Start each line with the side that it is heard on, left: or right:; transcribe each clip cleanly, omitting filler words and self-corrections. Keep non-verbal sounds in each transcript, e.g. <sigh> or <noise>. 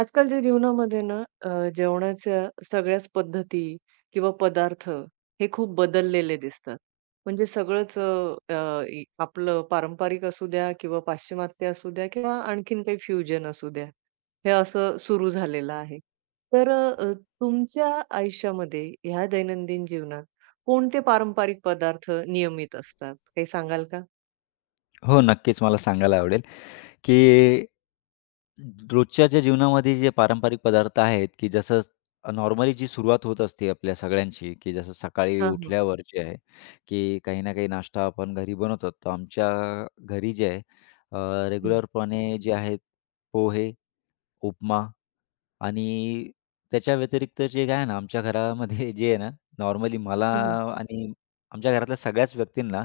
right: आजकालच्या जीवनामध्ये ना अ, जेवणाच्या सगळ्याच पद्धती किंवा पदार्थ हे खूप बदललेले दिसतात. म्हणजे सगळंच अ, अ, इ- आपलं पारंपरिक असू द्या किंवा पाश्चिमात्य असू द्या किंवा आणखीन काही फ्युजन असू द्या. हे असं सुरू झालेलं आहे. तर अ, तुमच्या आयुष्यामध्ये ह्या दैनंदिन जीवनात कोणते पारंपरिक पदार्थ नियमित असतात? काही सांगाल का?
left: हो, नक्कीच मला सांगायला आवडेल, की रोजच्या ज्या जीवनामध्ये जे पारंपरिक पदार्थ आहेत, की जसं नॉर्मली जी सुरुवात होत असते आपल्या सगळ्यांची, की जसं सकाळी
right: हां, हां.
left: उठल्यावर जे आहे, की काही ना काही नाश्ता आपण घरी बनवतो. तर आमच्या घरी जे आहे
right: हं.
left: रेग्युलरपणे जे आहेत पोहे, उपमा आणि त्याच्या व्यतिरिक्त जे काय आहे ना, आमच्या घरामध्ये जे आहे ना, नॉर्मली मला
right: हं, हं.
left: आणि आमच्या घरातल्या सगळ्याच व्यक्तींना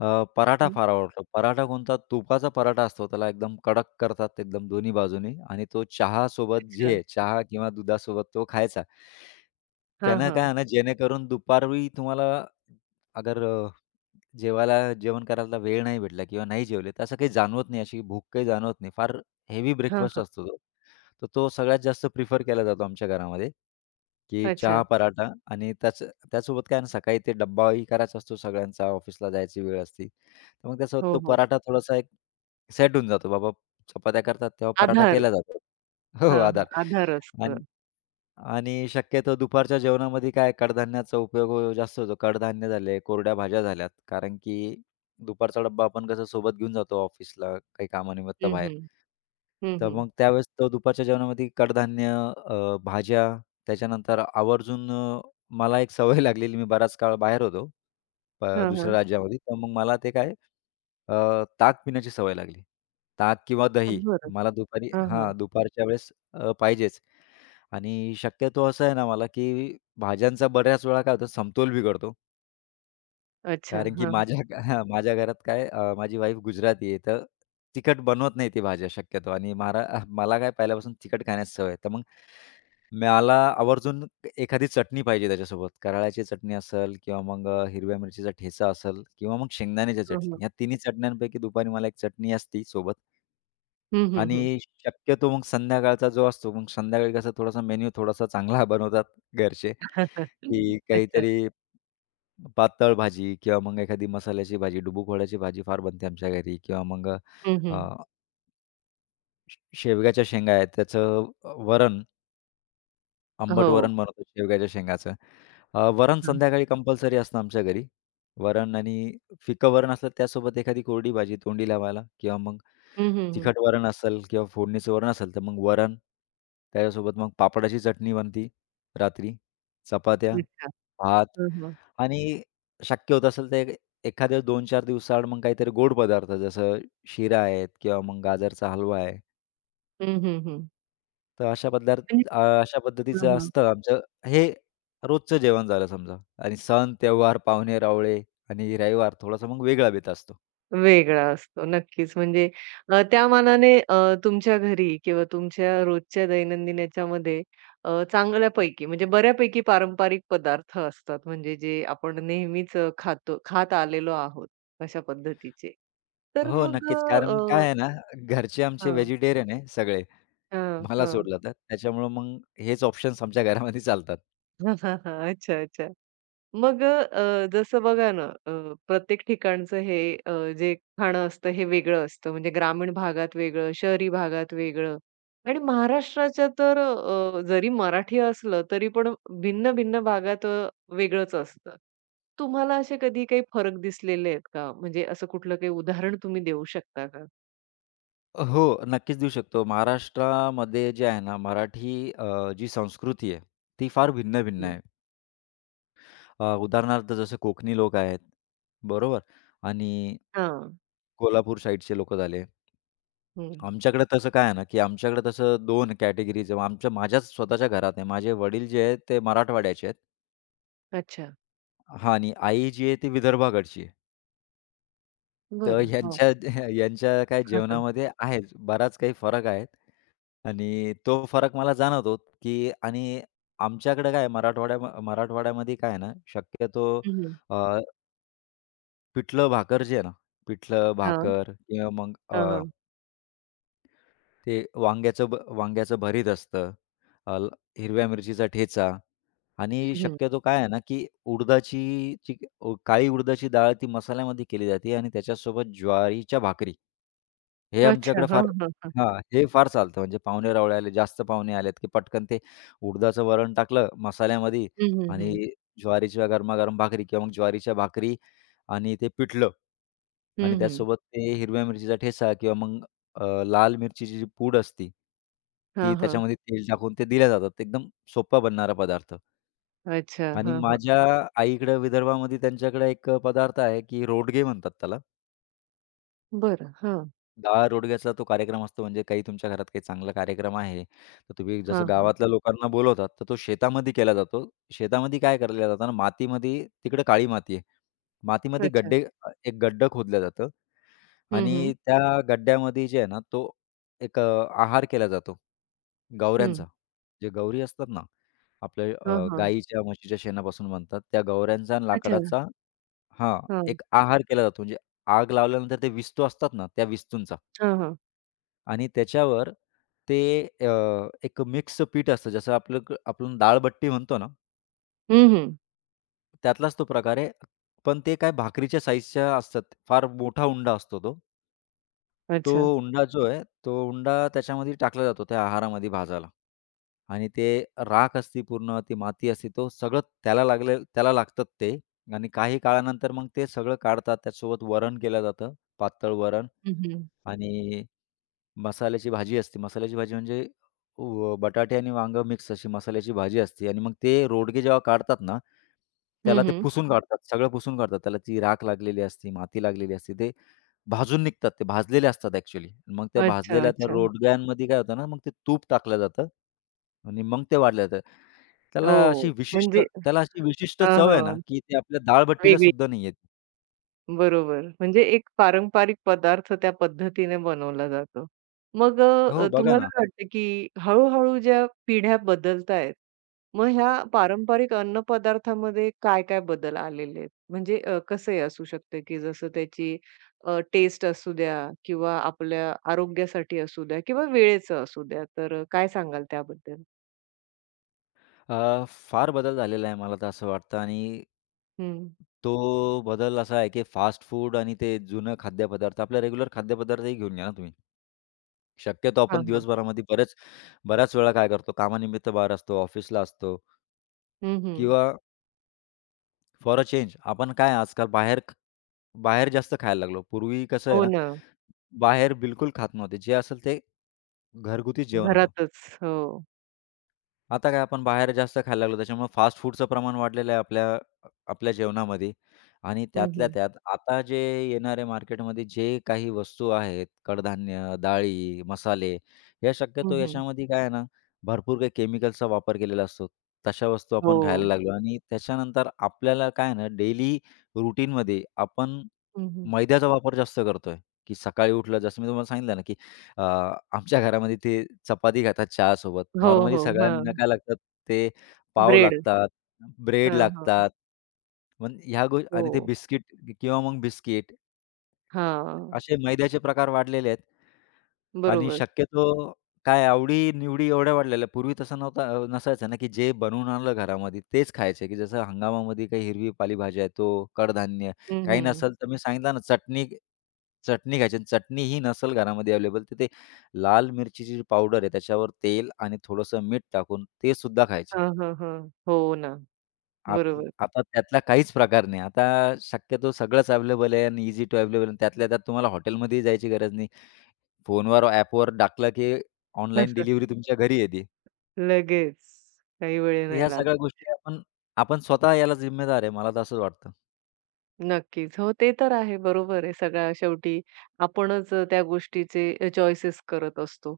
left: पराठा फार आवडतो. पराठा कोणता? तुपाचा पराठा असतो. त्याला एकदम कडक करतात एकदम दोन्ही बाजूनी आणि तो चहासोबत
right: अच्छा.
left: जे चहा किंवा दुधासोबत तो खायचा.
right: हां,
left: त्यानं काय
right: हां.
left: आहे ना, जेणेकरून दुपारी तुम्हाला अगर जेवायला जेवण करायला वेळ नाही भेटला किंवा नाही जेवले, तर असं काही जाणवत नाही, अशी भूक काही जाणवत नाही. फार हेवी
right: हां,
left: ब्रेकफास्ट
right: हां.
left: असतो तो. तर तो सगळ्यात जास्त प्रिफर केला जातो आमच्या घरामध्ये, की चहा,
right: अच्छा.
left: पराठा आणि त्याच त्यासोबत काय आहे ना, सकाळी ते डब्बाही करायचा असतो सगळ्यांचा, ऑफिसला जायची वेळ असते. तर मग त्यासोबत
right: हो,
left: तो
right: हो.
left: पराठा थोडासा एक सेट होऊन जातो. बाबा चपात्या करतात तेव्हा पराठा
right: आधार.
left: केला जातो. हो, हो,
right: हां,
left: आधार.
right: हां. आधार असतं.
left: आणि आणि शक्यतो दुपारच्या जेवणामध्ये काय कडधान्याचा उपयोग जास्त होतो. कडधान्य झाले, कोरड्या भाज्या झाल्यात. कारण की दुपारचा डब्बा आपण कसं सोबत घेऊन जातो ऑफिसला काही कामानिमित्त
right: हं,
left: बाहेर.
right: हं. हं,
left: तर
right: हं.
left: मग त्यावेळेस तो दुपारच्या जेवणामध्ये कडधान्य, भाज्या, त्याच्यानंतर आवर्जून मला एक सवय लागलेली, मी बराच काळ बाहेर होतो,
right: हां,
left: दुसऱ्या
right: हां.
left: राज्यामध्ये. तर मग मला ते काय ताक पिण्याची सवय लागली. ताक किंवा दही
right: बरं.
left: मला दुपारी
right: हां, हां.
left: हां, दुपारच्या वेळेस पाहिजेच. आणि शक्यतो असं आहे ना मला, की भाज्यांचा बऱ्याच वेळा काय होतं समतोल बिघडतो.
right: अच्छा.
left: कारण की
right: हां, हां.
left: माझ्या हां, माझ्या घरात काय माझी वाईफ गुजराती आहे, तर तिखट बनवत नाही ती भाज्या शक्यतो आणि मला काय पहिल्यापासून तिखट खाण्याची सवय आहे. तर मग मला आवर्जून एखादी चटणी पाहिजे त्याच्यासोबत. कराळ्याची चटणी असेल किंवा मग हिरव्या मिरचीचा ठेचा असेल किंवा मग शेंगदाण्याची
right: हां,
left: चटणी.
right: हां.
left: या तिन्ही चटण्यांपैकी दुपारी मला एक चटणी असती सोबत.
right: हं, हं, हं.
left: आणि शक्यतो मग संध्याकाळचा जो असतो, मग संध्याकाळी कसा थोडासा मेन्यू थोडासा चांगला <laughs> बनवतात घरचे,
right: <laughs>
left: की
right: अच्छा.
left: काहीतरी पातळ भाजी किंवा मग एखादी मसाल्याची भाजी, डुबूकवड्याची भाजी फार बनते आमच्या घरी किंवा मग
right: हं,
left: अ,
right: हं.
left: शेवग्याच्या शेंगा आहेत त्याचं वरण आंबट
right: हो.
left: वरण बनवतो शेवग्याच्या शेंगाचं. वरण
right: हां,
left: संध्याकाळी
right: हां.
left: कंपल्सरी असतं आमच्या घरी. वरण आणि फिकं वरण असलं त्यासोबत एखादी कोरडी भाजी तोंडी लावायला किंवा मग
right: हं, हं, हं.
left: तिखट वरण असेल किंवा फोडणीचं वरण असेल तर मग वरण, त्याच्यासोबत मग पापडाची चटणी बनती रात्री, चपात्या,
right: अच्छा.
left: भात
right: हां, हां.
left: आणि शक्य होत असेल तर एखाद्या 2-4 दिवसाआड मग काहीतरी गोड पदार्थ जसं शिरा आहेत किंवा मग गाजरचा हलवा आहे.
right: हं, हं, हं.
left: तर अशा पदार्थ
right: म्हणजे
left: अशा
right: हां,
left: पद्धतीचं
right: हां.
left: असतं आमचं हे रोजचं जेवण झालं समजा आणि सण, त्योहार, पाहुणे-रावळे आणि रविवार थोडासा मग वेगळा बेत असतो.
right: वेगळा असतो. नक्कीच. म्हणजे त्या मानाने तुमच्या घरी किंवा तुमच्या रोजच्या दैनंदिन याच्यामध्ये चांगल्यापैकी म्हणजे बऱ्यापैकी पारंपरिक पदार्थ असतात. म्हणजे जे आपण नेहमीच खातो खात आलेलो आहोत अशा पद्धतीचे. तर
left: हो,
right: मग अ,
left: नक्कीच. कारण काय
right: अ,
left: आहे ना, घरचे आमचे
right: हां,
left: व्हेजिटेरियन आहे सगळे.
right: हां,
left: मला
right: हां.
left: सोडलं तर. त्याच्यामुळं मग हेच ऑप्शन्स आमच्या घरामध्ये चालतात.
right: <laughs> अच्छा, अच्छा. जसं बघा ना, प्रत्येक ठिकाणचं हे अ, जे खाणं असतं हे वेगळं असतं. म्हणजे ग्रामीण भागात वेगळं, शहरी भागात वेगळं आणि महाराष्ट्राच्या तर जरी मराठी असलं तरी पण भिन्न-भिन्न भागात वेगळंच असतं. तुम्हाला असे कधी काही फरक दिसलेले आहेत का? म्हणजे असं कुठलं काही उदाहरण तुम्ही देऊ शकता का?
left: हो, नक्कीच देऊ शकतो. महाराष्ट्रामध्ये जे आहे ना, मराठी जी संस्कृती आहे, ती फार भिन्न-भिन्न
right: हं,
left: आहे. उदाहरणार्थ जसे कोकणी लोक आहेत, बरोबर? आणि
right: हा हां.
left: कोल्हापूर साइडचे लोक झाले.
right: हं.
left: आमच्याकडे तसं काय आहे ना, की आमच्याकडे तसं दोन कॅटेगरीज आहे. आमच्या माझ्याच स्वतःच्या घरात आहे. माझे वडील जे आहेत ते मराठवाड्याचे आहेत.
right: अच्छा.
left: हां आणि आई जी आहे ती विदर्भाकडची आहे. तर
right: बरं. हो.
left: यांच्या <laughs> यांच्या काय
right: हां, हां.
left: जेवणामध्ये आहेच बराच काही फरक आहेत आणि तो फरक मला जाणवतो, की आणि आमच्याकडे काय आहे मराठवाड्यामध्ये काय आहे ना, शक्यतो
right: हं, हं.
left: पिठलं भाकर जे आहे ना, पिठलं
right: हां.
left: भाकर किंवा मग
right: हां, हां.
left: ते वांग्याचं भरीत असतं. अ, ल- हिरव्या मिरचीचा ठेचा आणि
right: हं, हं.
left: शक्यतो काय आहे ना, की उडदाची जी काळी उडदाची डाळ ती मसाल्यामध्ये केली जाते आणि त्याच्यासोबत ज्वारीच्या भाकरी. हे
right: अच्छा.
left: आमच्याकडे
right: हां,
left: फार
right: हां, हां.
left: हां, हे फार चालतं. म्हणजे पाहुणे-रावळे आले, जास्त पाहुणे आलेत, की पटकन ते उडदाचं वरण टाकलं मसाल्यामध्ये
right: हं, हं,
left: आणि
right: हं.
left: ज्वारीच्या गरमागरम भाकरी किंवा मग ज्वारीच्या भाकरी आणि ते पिठलं. आणि
right: हं, हं.
left: त्याचसोबत ते हिरव्या मिरचीचा ठेचा किंवा मग लाल मिरचीची जी पूड असती, ती
right: हां, हां.
left: त्याच्यामध्ये तेल टाकून ते दिल्या जातात. एकदम सोप्पा बनणारा पदार्थ.
right: अच्छा.
left: आणि
right: हां, हां.
left: माझ्या आईकडं विदर्भामध्ये त्यांच्याकडे एक पदार्थ आहे, की रोडगे म्हणतात त्याला.
right: बरं. हां.
left: डाळ रोडग्याचा तो कार्यक्रम असतो. म्हणजे काही तुमच्या घरात काही चांगला कार्यक्रम आहे, तर तुम्ही जसं
right: हां, हां.
left: गावातल्या लोकांना बोलवतात, तर तो शेतामध्ये केला जातो. शेतामध्ये काय केल्या जातं ना, मातीमध्ये तिकडे काळी माती आहे. मातीमध्ये
right: अच्छा.
left: गड्डे एक गड्डं खोदलं जातं
right: हं, हं.
left: आणि त्या गड्ड्यामध्ये जे आहे ना, तो एक आहार केला जातो
right: हं.
left: गवऱ्यांचा. जे गौरी असतात ना, आपल्या
right: हां, हां.
left: गाईच्या, म्हशीच्या शेणापासून बनतात. त्या गवऱ्यांचा आणि
right: अच्छा.
left: लाकडाचा हां,
right: हां.
left: एक आहार केला जातो. म्हणजे आग लावल्यानंतर ते विस्तू असतात ना, त्या विस्तूंचा
right: हां, हां.
left: आणि त्याच्यावर ते एक मिक्स पीठ असतं. जसं आपलं आपण डाळबट्टी म्हणतो ना,
right: हं, हं.
left: त्यातलाच तो प्रकार आहे. पण ते काय भाकरीच्या साइजच्या असतात. फार मोठा उंडा असतो तो. तो
right: अच्छा.
left: उंडा जो आहे, तो उंडा त्याच्यामध्ये टाकला जातो त्या आहारामध्ये भाजायला आणि ते राख असते पूर्ण, ती माती असते, तो सगळं त्याला लागतात ते आणि काही काळानंतर मग ते सगळं काढतात. त्यासोबत वरण केलं जातं, पातळ वरण
right: हं, हं.
left: आणि मसाल्याची भाजी असते. मसाल्याची भाजी म्हणजे बटाटे आणि वांगं मिक्स अशी मसाल्याची भाजी असते आणि मग ते रोडगे जेव्हा काढतात ना,
right: हं,
left: त्याला ते
right: हं.
left: पुसून हां, काढतात. सगळं पुसून काढतात. त्याला ती राख लागलेली असते, माती लागलेली असते. ते भाजून निघतात. ते भाजलेले असतात ॲक्चुअली. मग त्या
right: अच्छा,
left: भाजलेल्या त्या
right: अच्छा.
left: रोडग्यांमध्ये काय होतं ना, मग ते तूप टाकलं जातं आणि मग ते वाढलं जातं. त्याला
right: ओह!
left: अशी विशिष्ट
right: म्हणजे
left: त्याला अशी विशिष्ट
right: हां,
left: चव आहे
right: हां.
left: ना, की ती आपल्या डाळ भट्टीला
right: वेगळी
left: सुद्धा नाही येत.
right: बरोबर. म्हणजे एक पारंपरिक पदार्थ त्या पद्धतीने बनवला जातो. मग अ,
left: हो,
right: हं.
left: बघा
right: तुम्हाला
left: ना.
right: काय वाटतं, की हळू-हळू ज्या पिढ्या बदलतायत, मग ह्या पारंपरिक अन्नपदार्थामध्ये काय-काय बदल आलेले आहेत? म्हणजे कसंही असू शकतं, की जसं त्याची टेस्ट असू द्या किंवा आपल्या आरोग्यासाठी असू द्या किंवा वेळेचं असू द्या. तर काय सांगाल त्याबद्दल?
left: फार बदल झालेला आहे मला तर असं वाटतं आणि
right: हं.
left: तो बदल असा आहे की फास्ट फूड आणि ते जुनं खाद्यपदार्थ आपल्या रेग्युलर खाद्यपदार्थही घेऊन घ्या ना तुम्ही. शक्यतो
right: हां,
left: आपण
right: हां.
left: दिवसभरामध्ये बऱ्याच वेळा काय करतो, कामानिमित्त बाहेर असतो, ऑफिसला असतो.
right: हं, हं.
left: किंवा फॉर अ चेंज आपण काय आजकाल बाहेर जास्त खायला लागलो. पूर्वी कसं आहे
right: हो
left: ना,
right: ना.
left: बाहेर बिलकुल खात नव्हते. जे असेल ते घरगुती जेवण होतं.
right: घरातच. हो.
left: आता काय आपण बाहेर जास्त खायला लागलो, त्याच्यामुळे फास्ट फूडचं प्रमाण वाढलेलं आहे आपल्या जेवणामध्ये आणि
right: हं,
left: त्यातल्या
right: हं.
left: त्यात आता जे येणारे मार्केटमध्ये जे काही वस्तू आहेत, कडधान्य, डाळी, मसाले या
right: हं,
left: शक्यतो
right: हं.
left: याच्यामध्ये काय आहे ना, भरपूर काही केमिकल्सचा वापर केलेला असतो. तशा वस्तू
right: हो.
left: आपण खायला लागलो आणि त्याच्यानंतर आपल्याला काय आहे ना, डेली रूटीनमध्ये आपण
right: हं,
left: मैद्याचा वापर जास्त करतोय, की सकाळी उठलं जसं मी तुम्हाला सांगितलं ना, की अ, आमच्या घरामध्ये ते चपाती खातात चहासोबत.
right: हो,
left: नॉर्मली
right: हो.
left: सगळ्यांना
right: हां.
left: काय लागतात ते पाव
right: ब्रेड.
left: लागतात, ब्रेड
right: हां, हां.
left: लागतात. मग ह्या
right: हो.
left: आणि ते बिस्किट किंवा मग बिस्किट
right: हां.
left: असे मैद्याचे प्रकार वाढलेले आहेत. आणि
right: बरोबर.
left: शक्यतो काय आवडी-निवडी एवढ्या वाढलेल्या. पूर्वी तसं नसायचं ना, की जे बनवून आणलं घरामध्ये तेच खायचे, की जसं हंगामामध्ये काही हिरवी पालेभाज्या आहे, तो कडधान्य.
right: हं,
left: काही
right: हं.
left: नसेल तर मी सांगितलं ना, चटणी चटणी खायची आणि चटणी ही नसेल घरामध्ये अवेलेबल, तर ते लाल मिरचीची जी पावडर आहे, त्याच्यावर तेल आणि थोडंसं मीठ टाकून ते सुद्धा खायचे.
right: हां, हां, हां. हो ना.
left: आप
right: बरोबर.
left: आता त्यातला काहीच प्रकार नाही. आता शक्यतो सगळंच अवेलेबल आहे आणि ईझी टू अवेलेबल त्यातल्या त्यात तुम्हाला हॉटेलमध्येही जायची गरज नाही. फोनवर, ॲपवर टाकलं, की ऑनलाईन डिलिव्हरी
right: <laughs>
left: तुमच्या घरी येते.
right: लगेच. काही वेळ
left: ह्या
right: नाही लागत.
left: सगळ्या गोष्टी आपण आपण स्वतः याला जिम्मेदार आहे. मला तर असंच वाटतं.
right: नक्कीच. हो, ते तर आहे. बरोबर आहे. सगळ्या शेवटी आपणच त्या गोष्टीचे चॉईसेस करत असतो.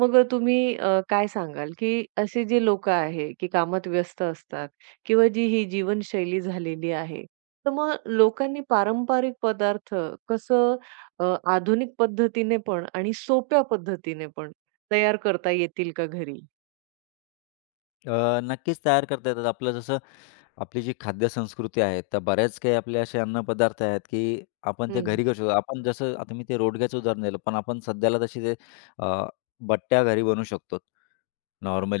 right: मग तुम्ही काय सांगाल, की असे जे लोकं आहे, की कामात व्यस्त असतात किंवा जी ही जीवनशैली झालेली आहे, तर मग लोकांनी पारंपरिक पदार्थ कसं आधुनिक पद्धतीने पण आणि सोप्या पद्धतीने पण तयार करता येतील का घरी?
left: नक्कीच तयार करता येतात. आपलं जसं आपली जी खाद्यसंस्कृती आहे, त्या बऱ्याच काही आपले असे अन्नपदार्थ आहेत, की आपण ते
right: हं.
left: घरी करू शकतो. आपण जसं आता मी ते रोडग्याचं उदाहरण दिलं, पण आपण सध्याला तशी ते अ, बट्ट्या घरी बनवू शकतो.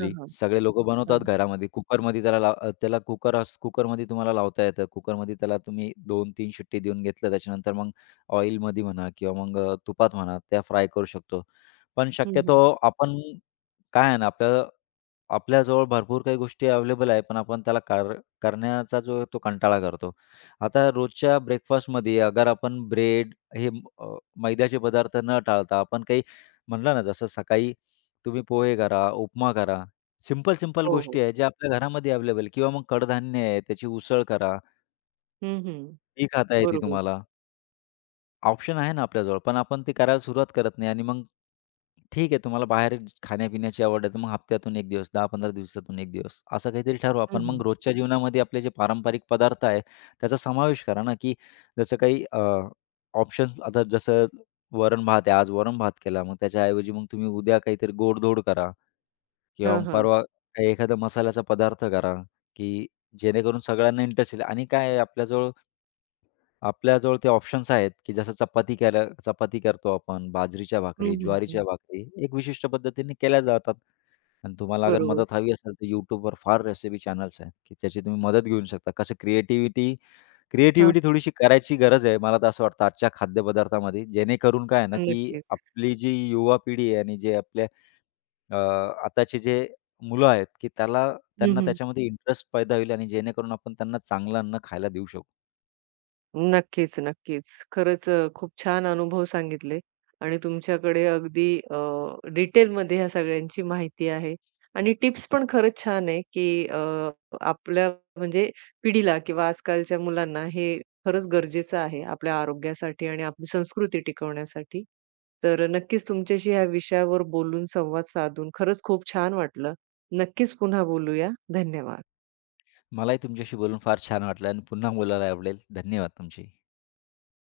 right: हां, हां.
left: सगळे लोकं बनवतात
right: हां.
left: घरामध्ये. कुकरमध्ये त्याला लाव अ, त्याला कुकर अस कुकरमध्ये तुम्हाला लावता येतं. कुकरमध्ये त्याला तुम्ही 2-3 शिट्टी देऊन घेतलं, त्याच्यानंतर मग ऑइलमध्ये म्हणा किंवा मग तुपात म्हणा, त्या फ्राय करू शकतो. पण
right: हं,
left: शक्यतो
right: हं.
left: आपण काय आहे ना, आपल्याजवळ भरपूर काही गोष्टी अवेलेबल आहे, पण आपण त्याला करण्याचा जो तो कंटाळा करतो. आता रोजच्या ब्रेकफास्टमध्ये अगर आपण ब्रेड हे अ, मैद्याचे पदार्थ न टाळता आपण काही म्हटलं ना, जसं सकाळी तुम्ही पोहे करा, उपमा करा. सिंपल-सिंपल
right: हो,
left: गोष्टी
right: हो.
left: आहेत, ज्या आपल्या घरामध्ये अवेलेबल किंवा मग कडधान्य आहे, त्याची उसळ करा.
right: हं, हं.
left: ती खाता येते
right: बरोबर.
left: तुम्हाला. ऑप्शन आहे ना आपल्याजवळ, पण आपण ते करायला सुरुवात करत नाही आणि मग ठीक आहे तुम्हाला बाहेर खाण्यापिण्याची आवड आहे, तर मग हप्त्यातून 1 दिवस, 10-15 दिवसातून 1 दिवस असं काहीतरी ठरवा.
right: हं,
left: पण मग
right: हं.
left: रोजच्या जीवनामध्ये आपले जे पारंपरिक पदार्थ आहे, त्याचा समावेश करा ना, की जसं काही आता जसं वरण-भात आहे, आज वरण-भात केला, मग त्याच्याऐवजी मग तुम्ही उद्या काहीतरी गोडधोड करा किंवा
right: हां,
left: मग
right: हां.
left: परवा काही एखादा मसाल्याचा पदार्थ करा, की जेणेकरून सगळ्यांना इंटरेस्ट येईल आणि काय आहे आपल्याजवळ आपल्याजवळ ते ऑप्शन्स आहेत, की जसं चपाती करतो आपण, बाजरीच्या भाकरी,
right: हं,
left: ज्वारीच्या
right: हं.
left: भाकरी, एक विशिष्ट पद्धतीने केल्या जातात. आणि तुम्हाला अगर
right: बरोबर.
left: मदत हवी असेल, तर YouTubeवर फार रेसिपी चॅनल्स आहेत, की त्याची तुम्ही मदत घेऊ शकता. कसं क्रिएटिव्हिटी
right: हां.
left: क्रिएटिव्हिटी थोडीशी करायची गरज आहे, मला तर असं वाटतं आजच्या खाद्यपदार्थामध्ये. जेणेकरून काय आहे ना, की
right: नक्कीच.
left: आपली जी युवा पिढी आहे आणि जे आपल्या अ, आताचे जे मुलं आहेत, की
right: हं,
left: त्यांना
right: हं.
left: त्याच्यामध्ये इंटरेस्ट पैदा होईल आणि जेणेकरून आपण त्यांना चांगलं अन्न खायला देऊ शकू.
right: नक्कीच, नक्कीच. खरंच खूप छान अनुभव सांगितले आणि तुमच्याकडे अगदी डिटेलमध्ये ह्या सगळ्यांची माहिती आहे आणि टिप्स पण खरंच छान आहे, की आपल्या म्हणजे पिढीला किंवा आजकालच्या मुलांना हे खरंच गरजेचं आहे आपल्या आरोग्यासाठी आणि आपली संस्कृती टिकवण्यासाठी. तर नक्कीच तुमच्याशी ह्या विषयावर बोलून, संवाद साधून खरंच खूप छान वाटलं. नक्कीच पुन्हा बोलूया. धन्यवाद.
left: मलाही तुमच्याशी बोलून फार छान वाटलं आणि पुन्हा बोलायला आवडेल. धन्यवाद तुमचे.